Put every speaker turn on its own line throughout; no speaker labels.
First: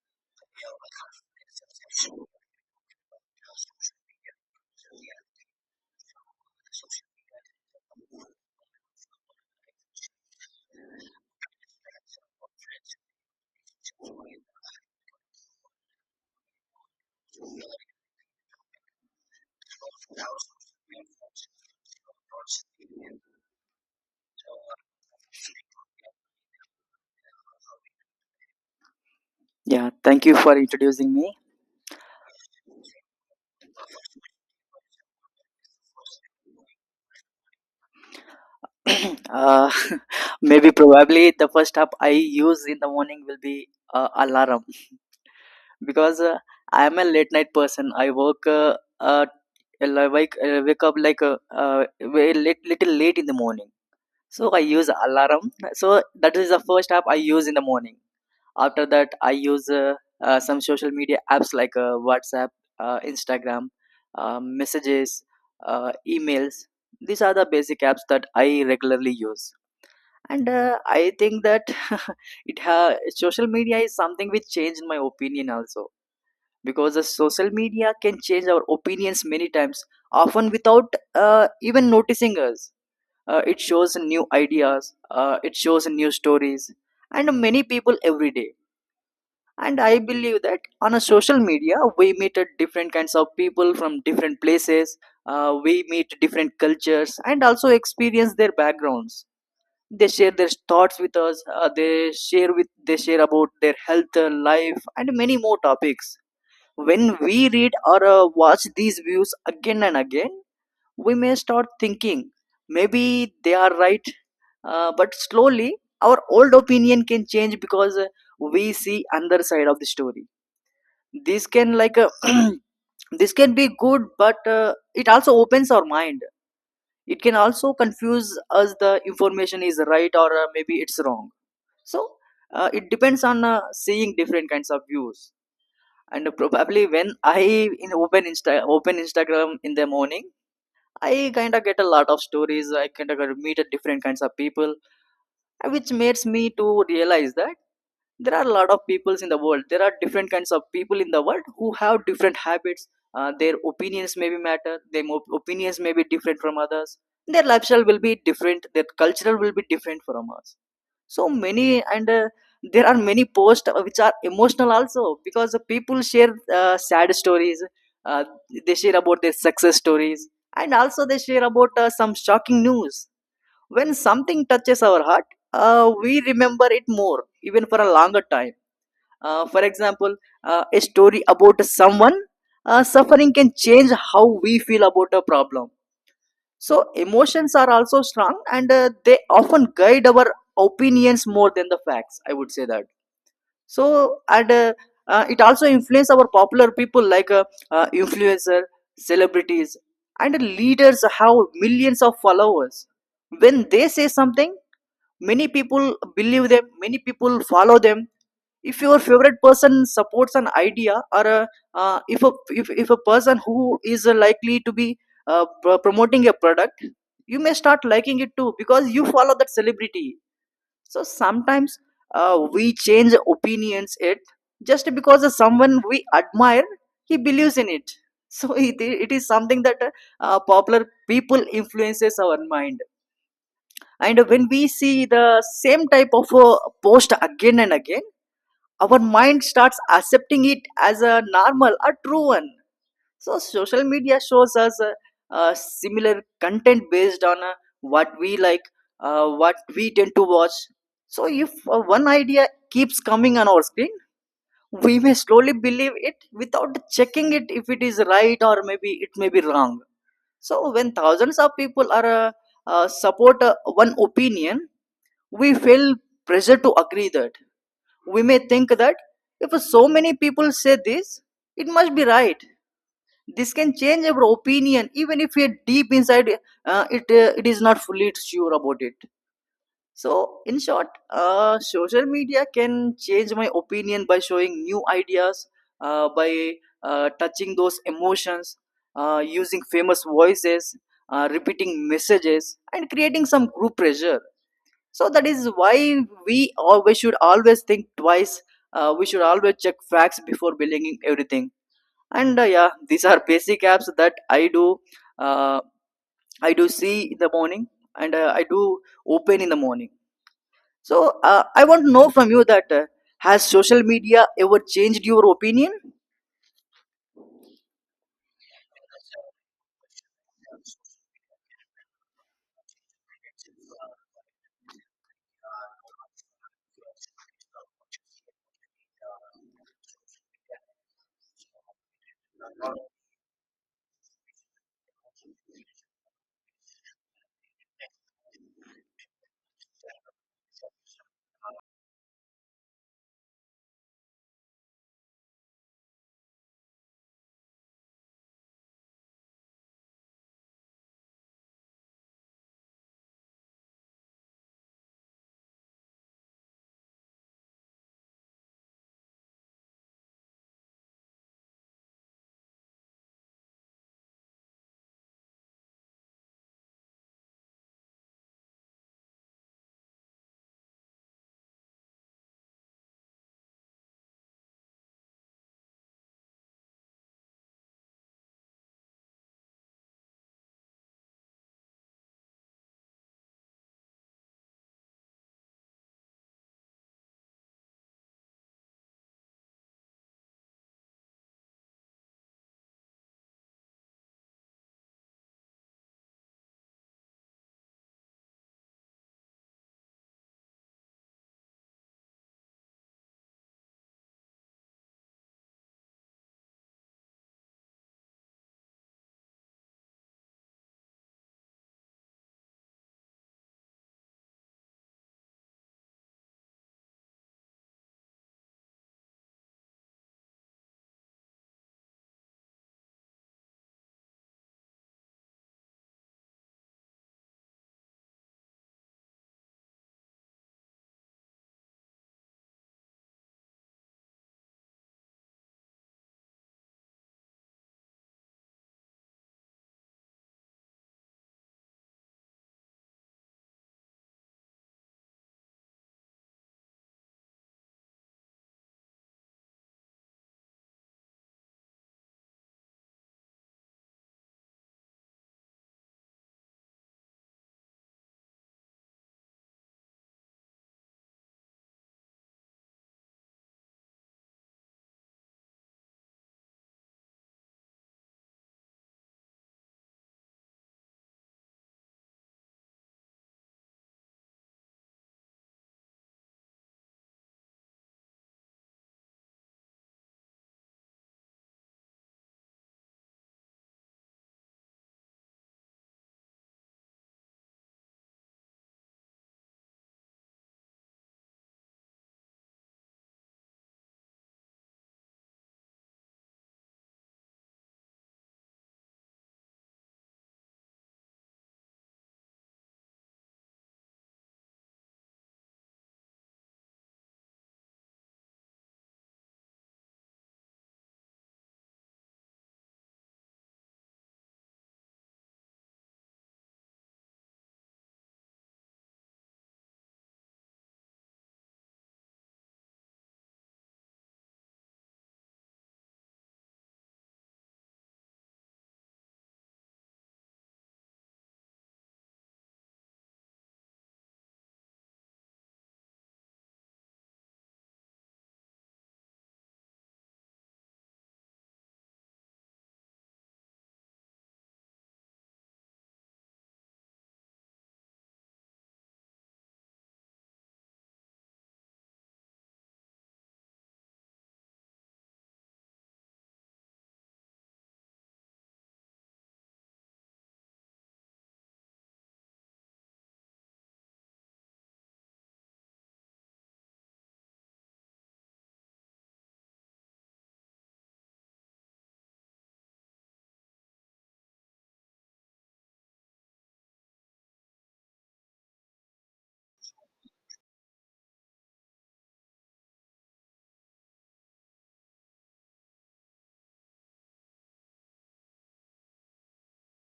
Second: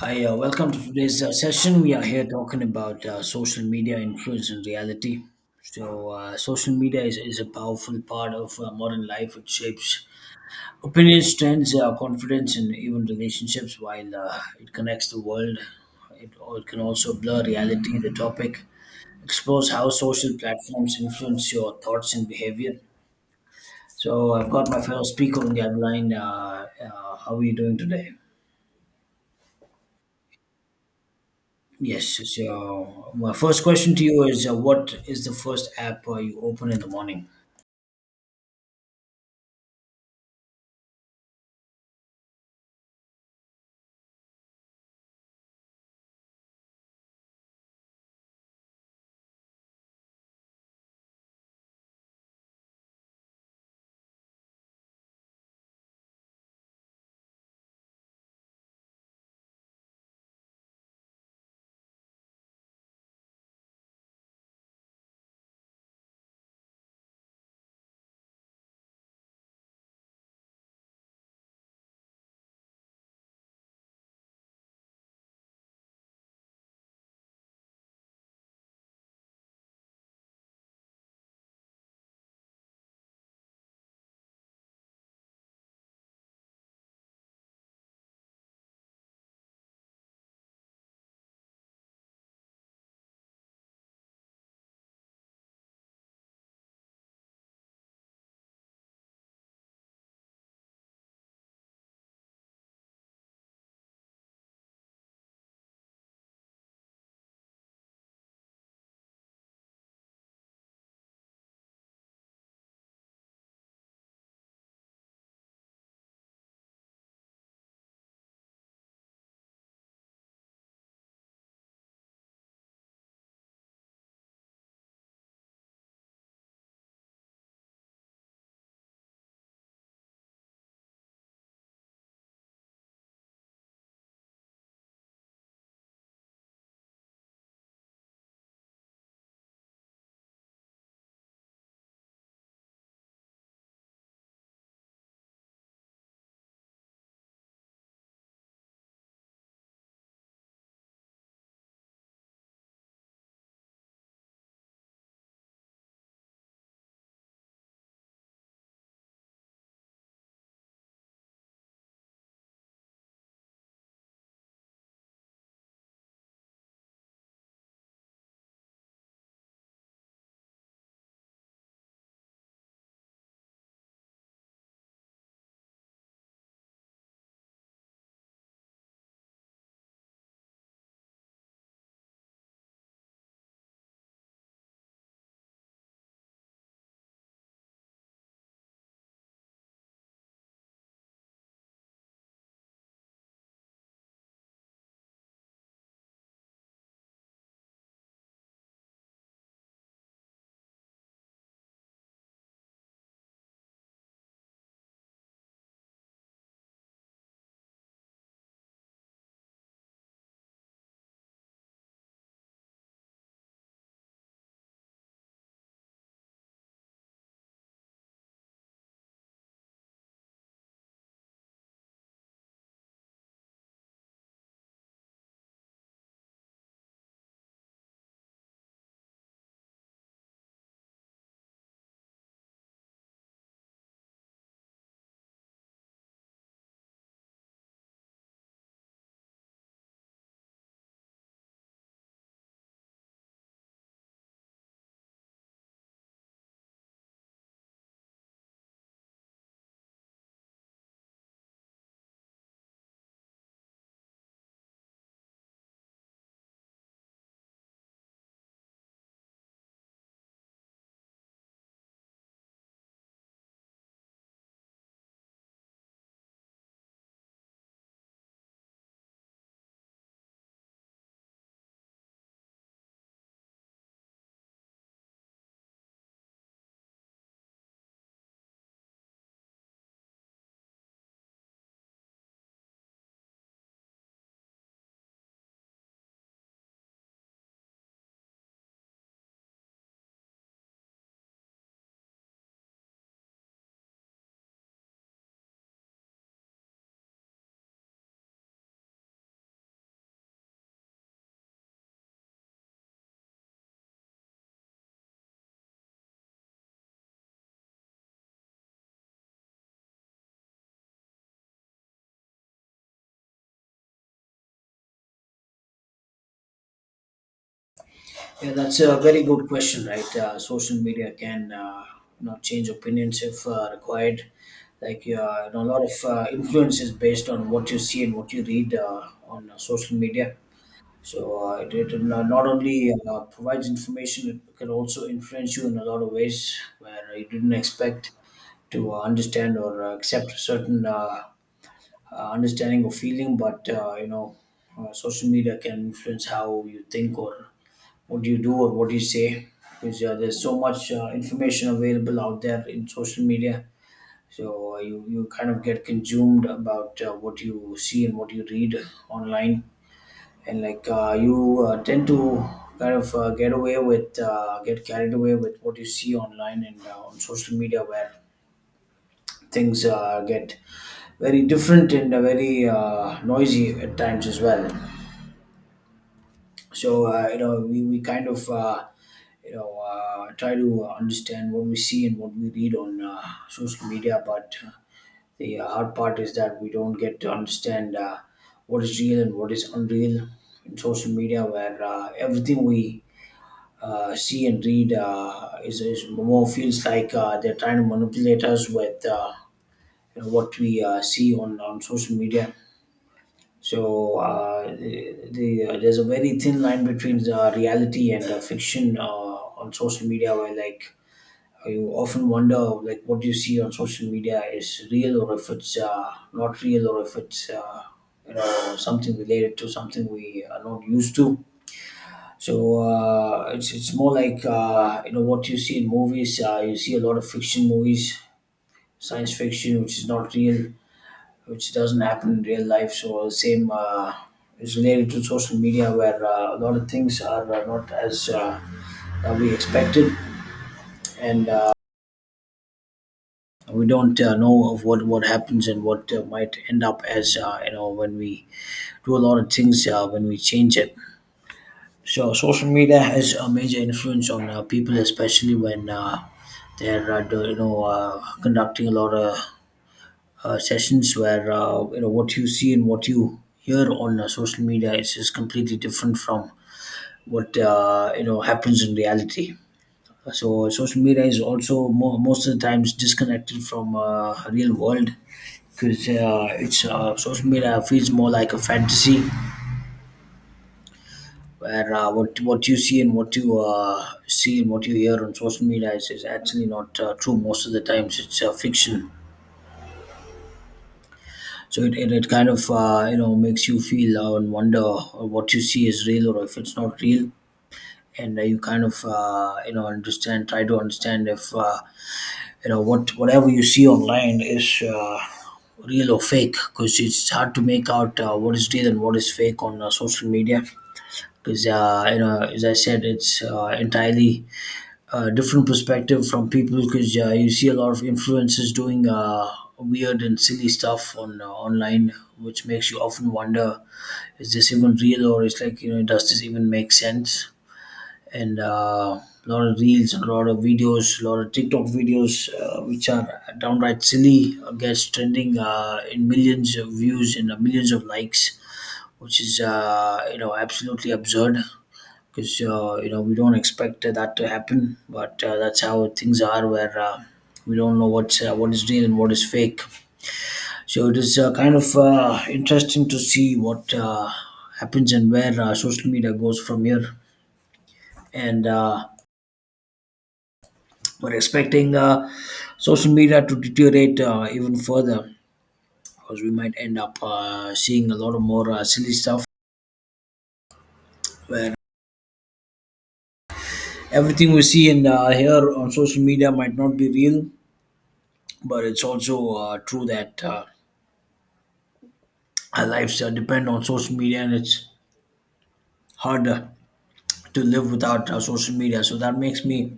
Hi, welcome to today's session. We are here talking about social media influence and reality. So, social media is a powerful part of modern life. It shapes opinions, trends, confidence, and even relationships while it connects the world. It can also blur reality. The topic explores how social platforms influence your thoughts and behavior. So, I've got my fellow speaker on the other line. How are you doing today?
Yeah, thank you for introducing me.
Yes. So my first question to you is, what is the first app you open in the morning?
uh, Maybe probably the first app I use in the morning will be alarm because I am a late night person. I work like wake up like very late, little late in the morning. So I use alarm. So that is the first app I use in the morning. After that, I use some social media apps like WhatsApp, Instagram, messages, emails. These are the basic apps that I regularly use. And I think that social media is something which changed my opinion also, because the social media can change our opinions many times, often without even noticing us. It shows new ideas. It shows new stories and many people every day. And I believe that on a social media, we meet a different kinds of people from different places. We meet different cultures and also experience their backgrounds. They share their thoughts with us. They share about their health, life, and many more topics. When we read or watch these views again and again, we may start thinking maybe they are right. But slowly our old opinion can change, because we see another side of the story. This can this can be good, but it also opens our mind. It can also confuse us: the information is right, or maybe it's wrong. So it depends on seeing different kinds of views. And probably when I in open insta open Instagram in the morning, I kind of get a lot of stories. I kind of meet different kinds of people, which makes me to realize that there are a lot of peoples in the world. There are different kinds of people in the world who have different habits. Their opinions may be matter. Opinions may be different from others. Their lifestyle will be different. Their cultural will be different from us, so many. And there are many posts which are emotional also, because the people share sad stories. uh, they share about their success stories, and also they share about some shocking news. When something touches our heart, we remember it more even for a longer time. For example, a story about someone suffering can change how we feel about a problem. So emotions are also strong, and they often guide our opinions more than the facts, I would say that. So and it also influence our popular people, like influencer, celebrities, and leaders have millions of followers. When they say something, many people believe them, many people follow them. If your favorite person supports an idea, if a if, if a person who is likely to be promoting a product, you may start liking it too, because you follow that celebrity. So sometimes we change opinions, it just because of someone we admire, he believes in it. So it is something that popular people influences our mind. And when we see the same type of post again and again, our mind starts accepting it as a normal, a true one. So social media shows us similar content based on what we like, what we tend to watch. So if one idea keeps coming on our screen, we may slowly believe it without checking it, if it is right or maybe it may be wrong. So when thousands of people are support one opinion, we feel pressure to agree that, we may think that, if so many people say this, it must be right. This can change our opinion, even if we are deep inside it is not fully sure about it. So, in short, social media can change my opinion by showing new ideas, by touching those emotions, using famous voices, repeating messages, and creating some group pressure. So that is why we always should always think twice. We should always check facts before believing everything. And yeah, these are basic apps that I do, uh, I do see in the morning and I do open in the morning. So I want to know from you that has social media ever changed your opinion?
Yeah, that's a very good question, right? Social media can change opinions if required. A lot of influence is based on what you see and what you read on social media. So it, it no- not only provides information, it can also influence you in a lot of ways where you didn't expect to understand or accept certain understanding or feeling, but social media can influence how you think or what you do or what you say because there's so much information available out there in social media. So you kind of get consumed about what you see and what you read online, and you tend to kind of get away with get carried away with what you see online and on social media where things get very different and very noisy at times as well. So we kind of try to understand what we see and what we read on social media, but the hard part is that we don't get to understand what is real and what is unreal in social media, where everything we see and read is more feels like they're trying to manipulate us with what we see on social media. So there's a very thin line between the reality and fiction on social media, where like you often wonder like what you see on social media is real or if it's not real or if it's something related to something we are not used to. So it's more like what you see in movies. You see a lot of fiction movies, science fiction, which is not real, which doesn't happen in real life. So same is related to social media, where a lot of things are not as we expected, and we don't know of what happens and what might end up as when we do a lot of things when we change it. So social media has a major influence on people, especially when they're do, you know conducting a lot of sessions where what you see and what you hear on social media is just completely different from what happens in reality. So social media is also most of the times disconnected from real world because it's social media feels more like a fantasy where what you see and what you see and what you hear on social media is actually not true. Most of the times it's fiction. So it kind of makes you feel and wonder what you see is real or if it's not real, and you kind of try to understand if whatever you see online is real or fake, because it's hard to make out what is real and what is fake on social media. Because as I said, it's entirely different perspective from people because you see a lot of influencers doing weird and silly stuff on online, which makes you often wonder: is this even real, or it's does this even make sense? And a lot of reels, a lot of videos, a lot of TikTok videos, which are downright silly, gets trending in millions of views and millions of likes, which is absolutely absurd because we don't expect that to happen, but that's how things are, where we don't know what is real and what is fake. So it is kind of interesting to see what happens and where social media goes from here. And we're expecting social media to deteriorate even further, because we might end up seeing a lot of more silly stuff where everything we see and hear on social media might not be real. But it's also true that our lives depend on social media, and it's hard to live without social media. So that makes me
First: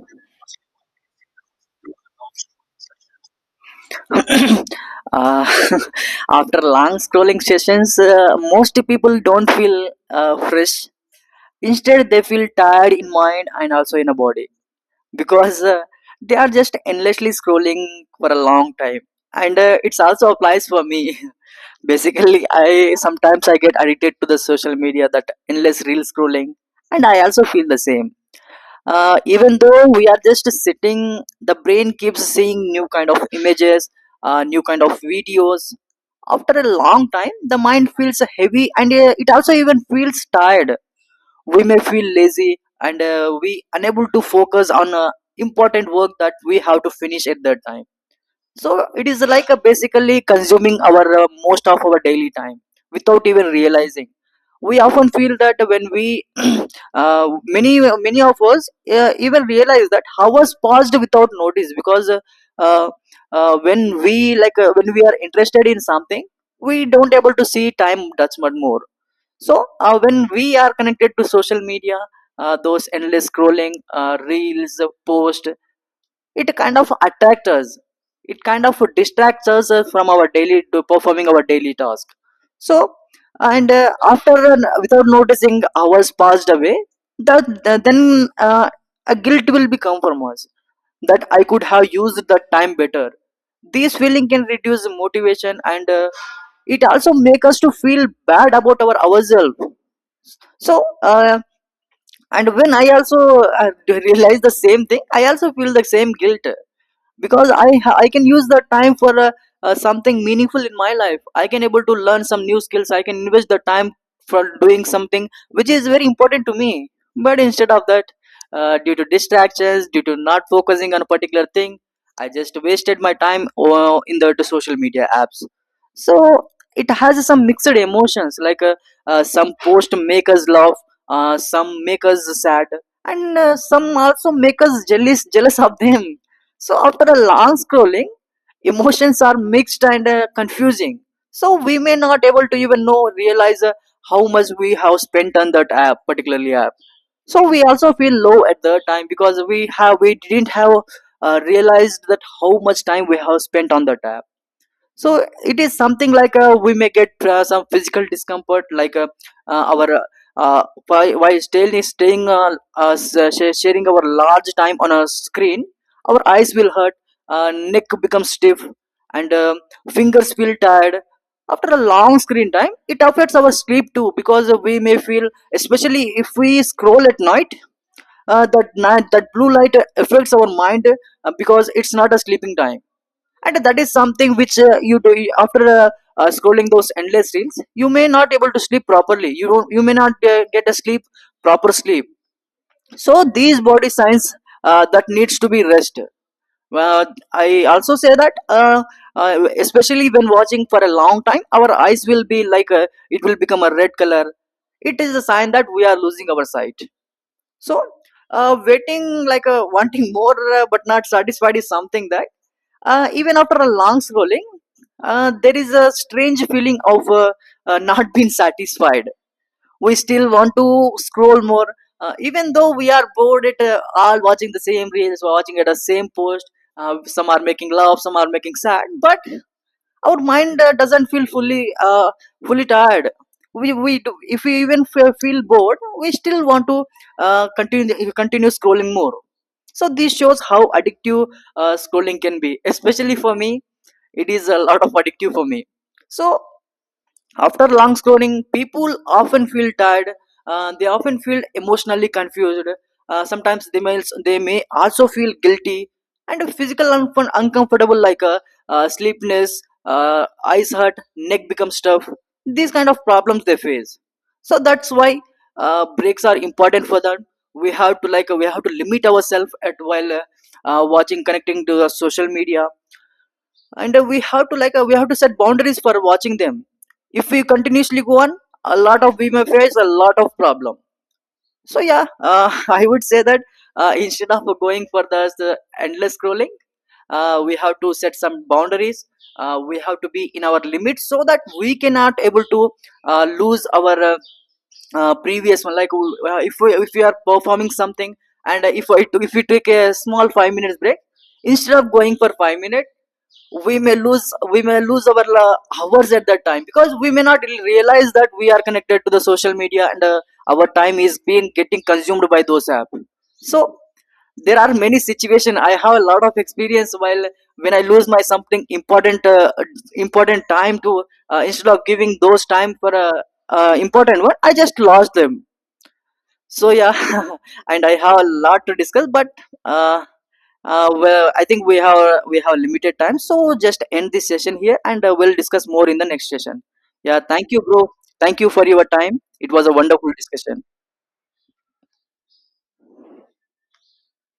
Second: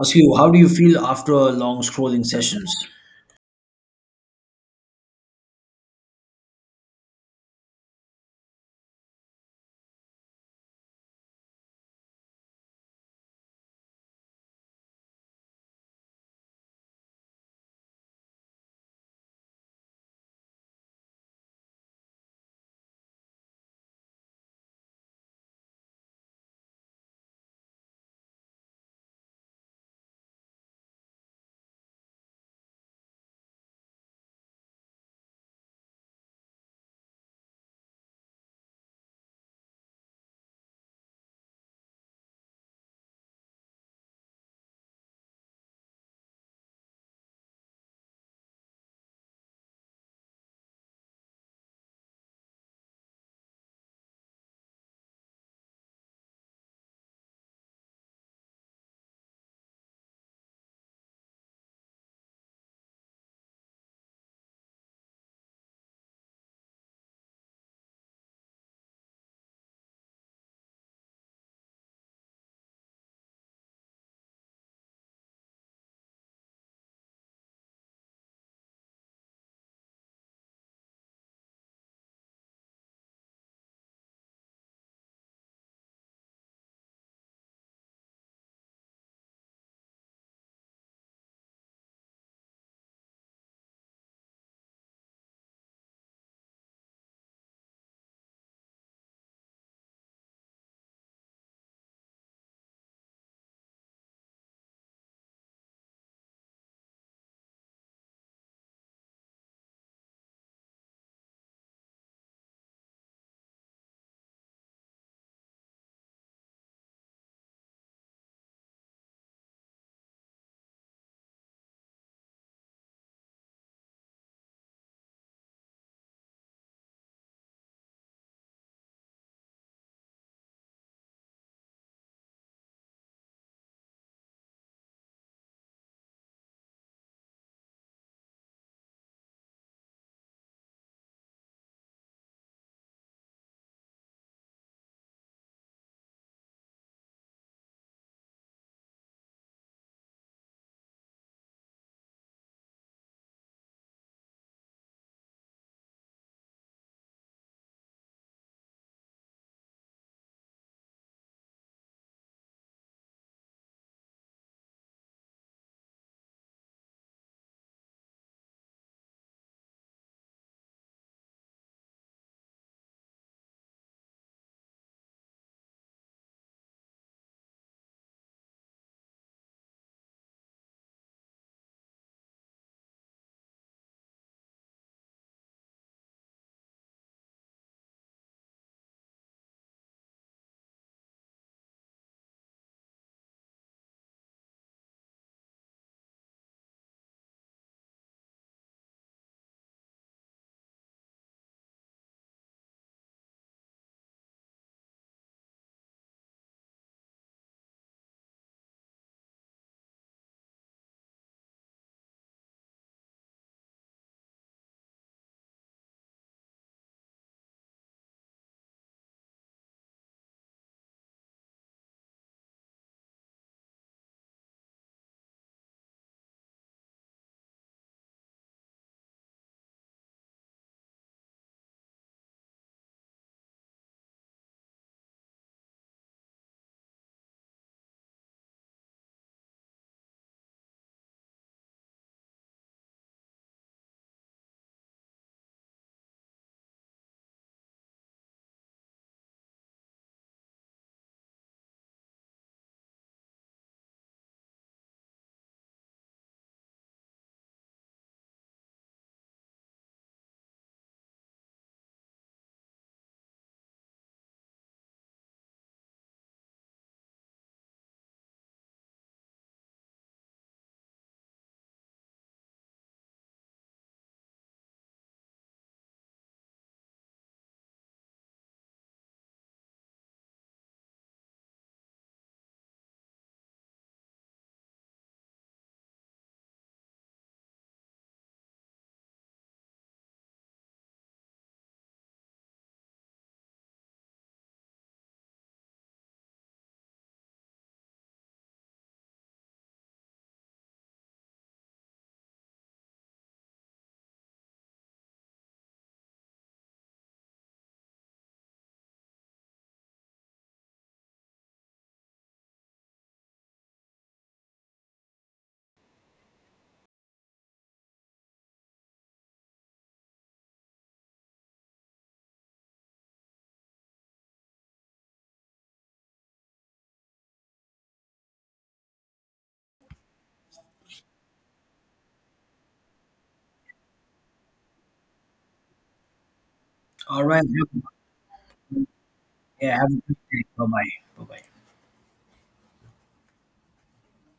ask you: how do you feel after long scrolling sessions?
uh, After long scrolling sessions, most people don't feel fresh. Instead, they feel tired in mind and also in a body, because they are just endlessly scrolling for a long time. And it's also applies for me. Basically, I sometimes I get addicted to the social media, that endless reel scrolling, and I also feel the same. Even though we are just sitting, the brain keeps seeing new kind of images, new kind of videos. After a long time, the mind feels heavy and it also even feels tired. We may feel lazy and we unable to focus on important work that we have to finish at that time. So it is like a, basically consuming our most of our daily time without even realizing. We often feel that when we uh, many many of us even realize that hours passed without notice, because uh, when we like when we are interested in something, we don't able to see time, that's much more. So when we are connected to social media, those endless scrolling, reels, post, it kind of attracts us. It kind of distracts us from our daily to performing our daily task. So and after without noticing, hours passed away. That then a guilt will become from us, that I could have used the time better. This feeling can reduce motivation, and it also make us to feel bad about our ourselves. So and when I also realize the same thing, I also feel the same guilt, because I can use the time for something meaningful in my life. I can able to learn some new skills. I can invest the time for doing something which is very important to me. But instead of that, due to distractions, due to not focusing on a particular thing, I just wasted my time in the to social media apps. So it has some mixed emotions, like some post make us laugh, some make us sad, and some also make us jealous, jealous of them. So after a long scrolling, emotions are mixed and confusing. So we may not able to even know, realize how much we have spent on that app, particularly app. So we also feel low at the time, because we didn't have realized that how much time we have spent on that app. So it is something like we may get some physical discomfort, like our uh, whi- while sharing our large time on a screen, our eyes will hurt, neck becomes stiff, and fingers feel tired. After a long screen time, it affects our sleep too, because we may feel, especially if we scroll at night, that blue light affects our mind, because it's not a sleeping time. And that is something which you do, after scrolling those endless reels, you may not able to sleep properly. You may not get a sleep, proper sleep. So these body signs, that needs to be rest. uh, I also say that especially when watching for a long time, our eyes will be like a, it will become a red color. It is a sign that we are losing our sight. So waiting like wanting more, but not satisfied is something that even after a long scrolling, there is a strange feeling of not being satisfied. We still want to scroll more, even though we are bored at all watching the same reels, watching at the same post. Some are making love, some are making sad, but our mind doesn't feel fully tired. We do, if we even feel bored, we still want to continue scrolling more. So this shows how addictive scrolling can be, especially for me. It is a lot of addictive for me. So after long scrolling, people often feel tired, they often feel emotionally confused, sometimes they may also feel guilty, and a physical un, uncomfortable, like a sleepless, uh, eyes hurt, neck becomes tough. These kind of problems they face. So that's why breaks are important for that. We have to limit ourselves at, while watching, connecting to the social media. And we have to set boundaries for watching them. If we continuously go on, a lot of, we may face a lot of problem. So yeah, I would say that instead of going for the endless scrolling, we have to set some boundaries. We have to be in our limits, so that we cannot able to lose our previous one. Like if we are performing something and if we take a small 5 minutes break, instead of going for 5 minutes, we may lose we may lose our hours at that time, because we may not really realize that we are connected to the social media, and our time is being getting consumed by those apps. So there are many situations. I have a lot of experience while, when I lose my something important, important time to, instead of giving those time for a important one, I just lost them. So yeah, and I have a lot to discuss, but uh, well, I think we have limited time, so just end this session here, and we'll discuss more in the next session. Yeah,
All right.
thank you, bro. Thank you for your time. It was a
Yeah, have a
wonderful
good day.
discussion.
Bye bye. Bye bye.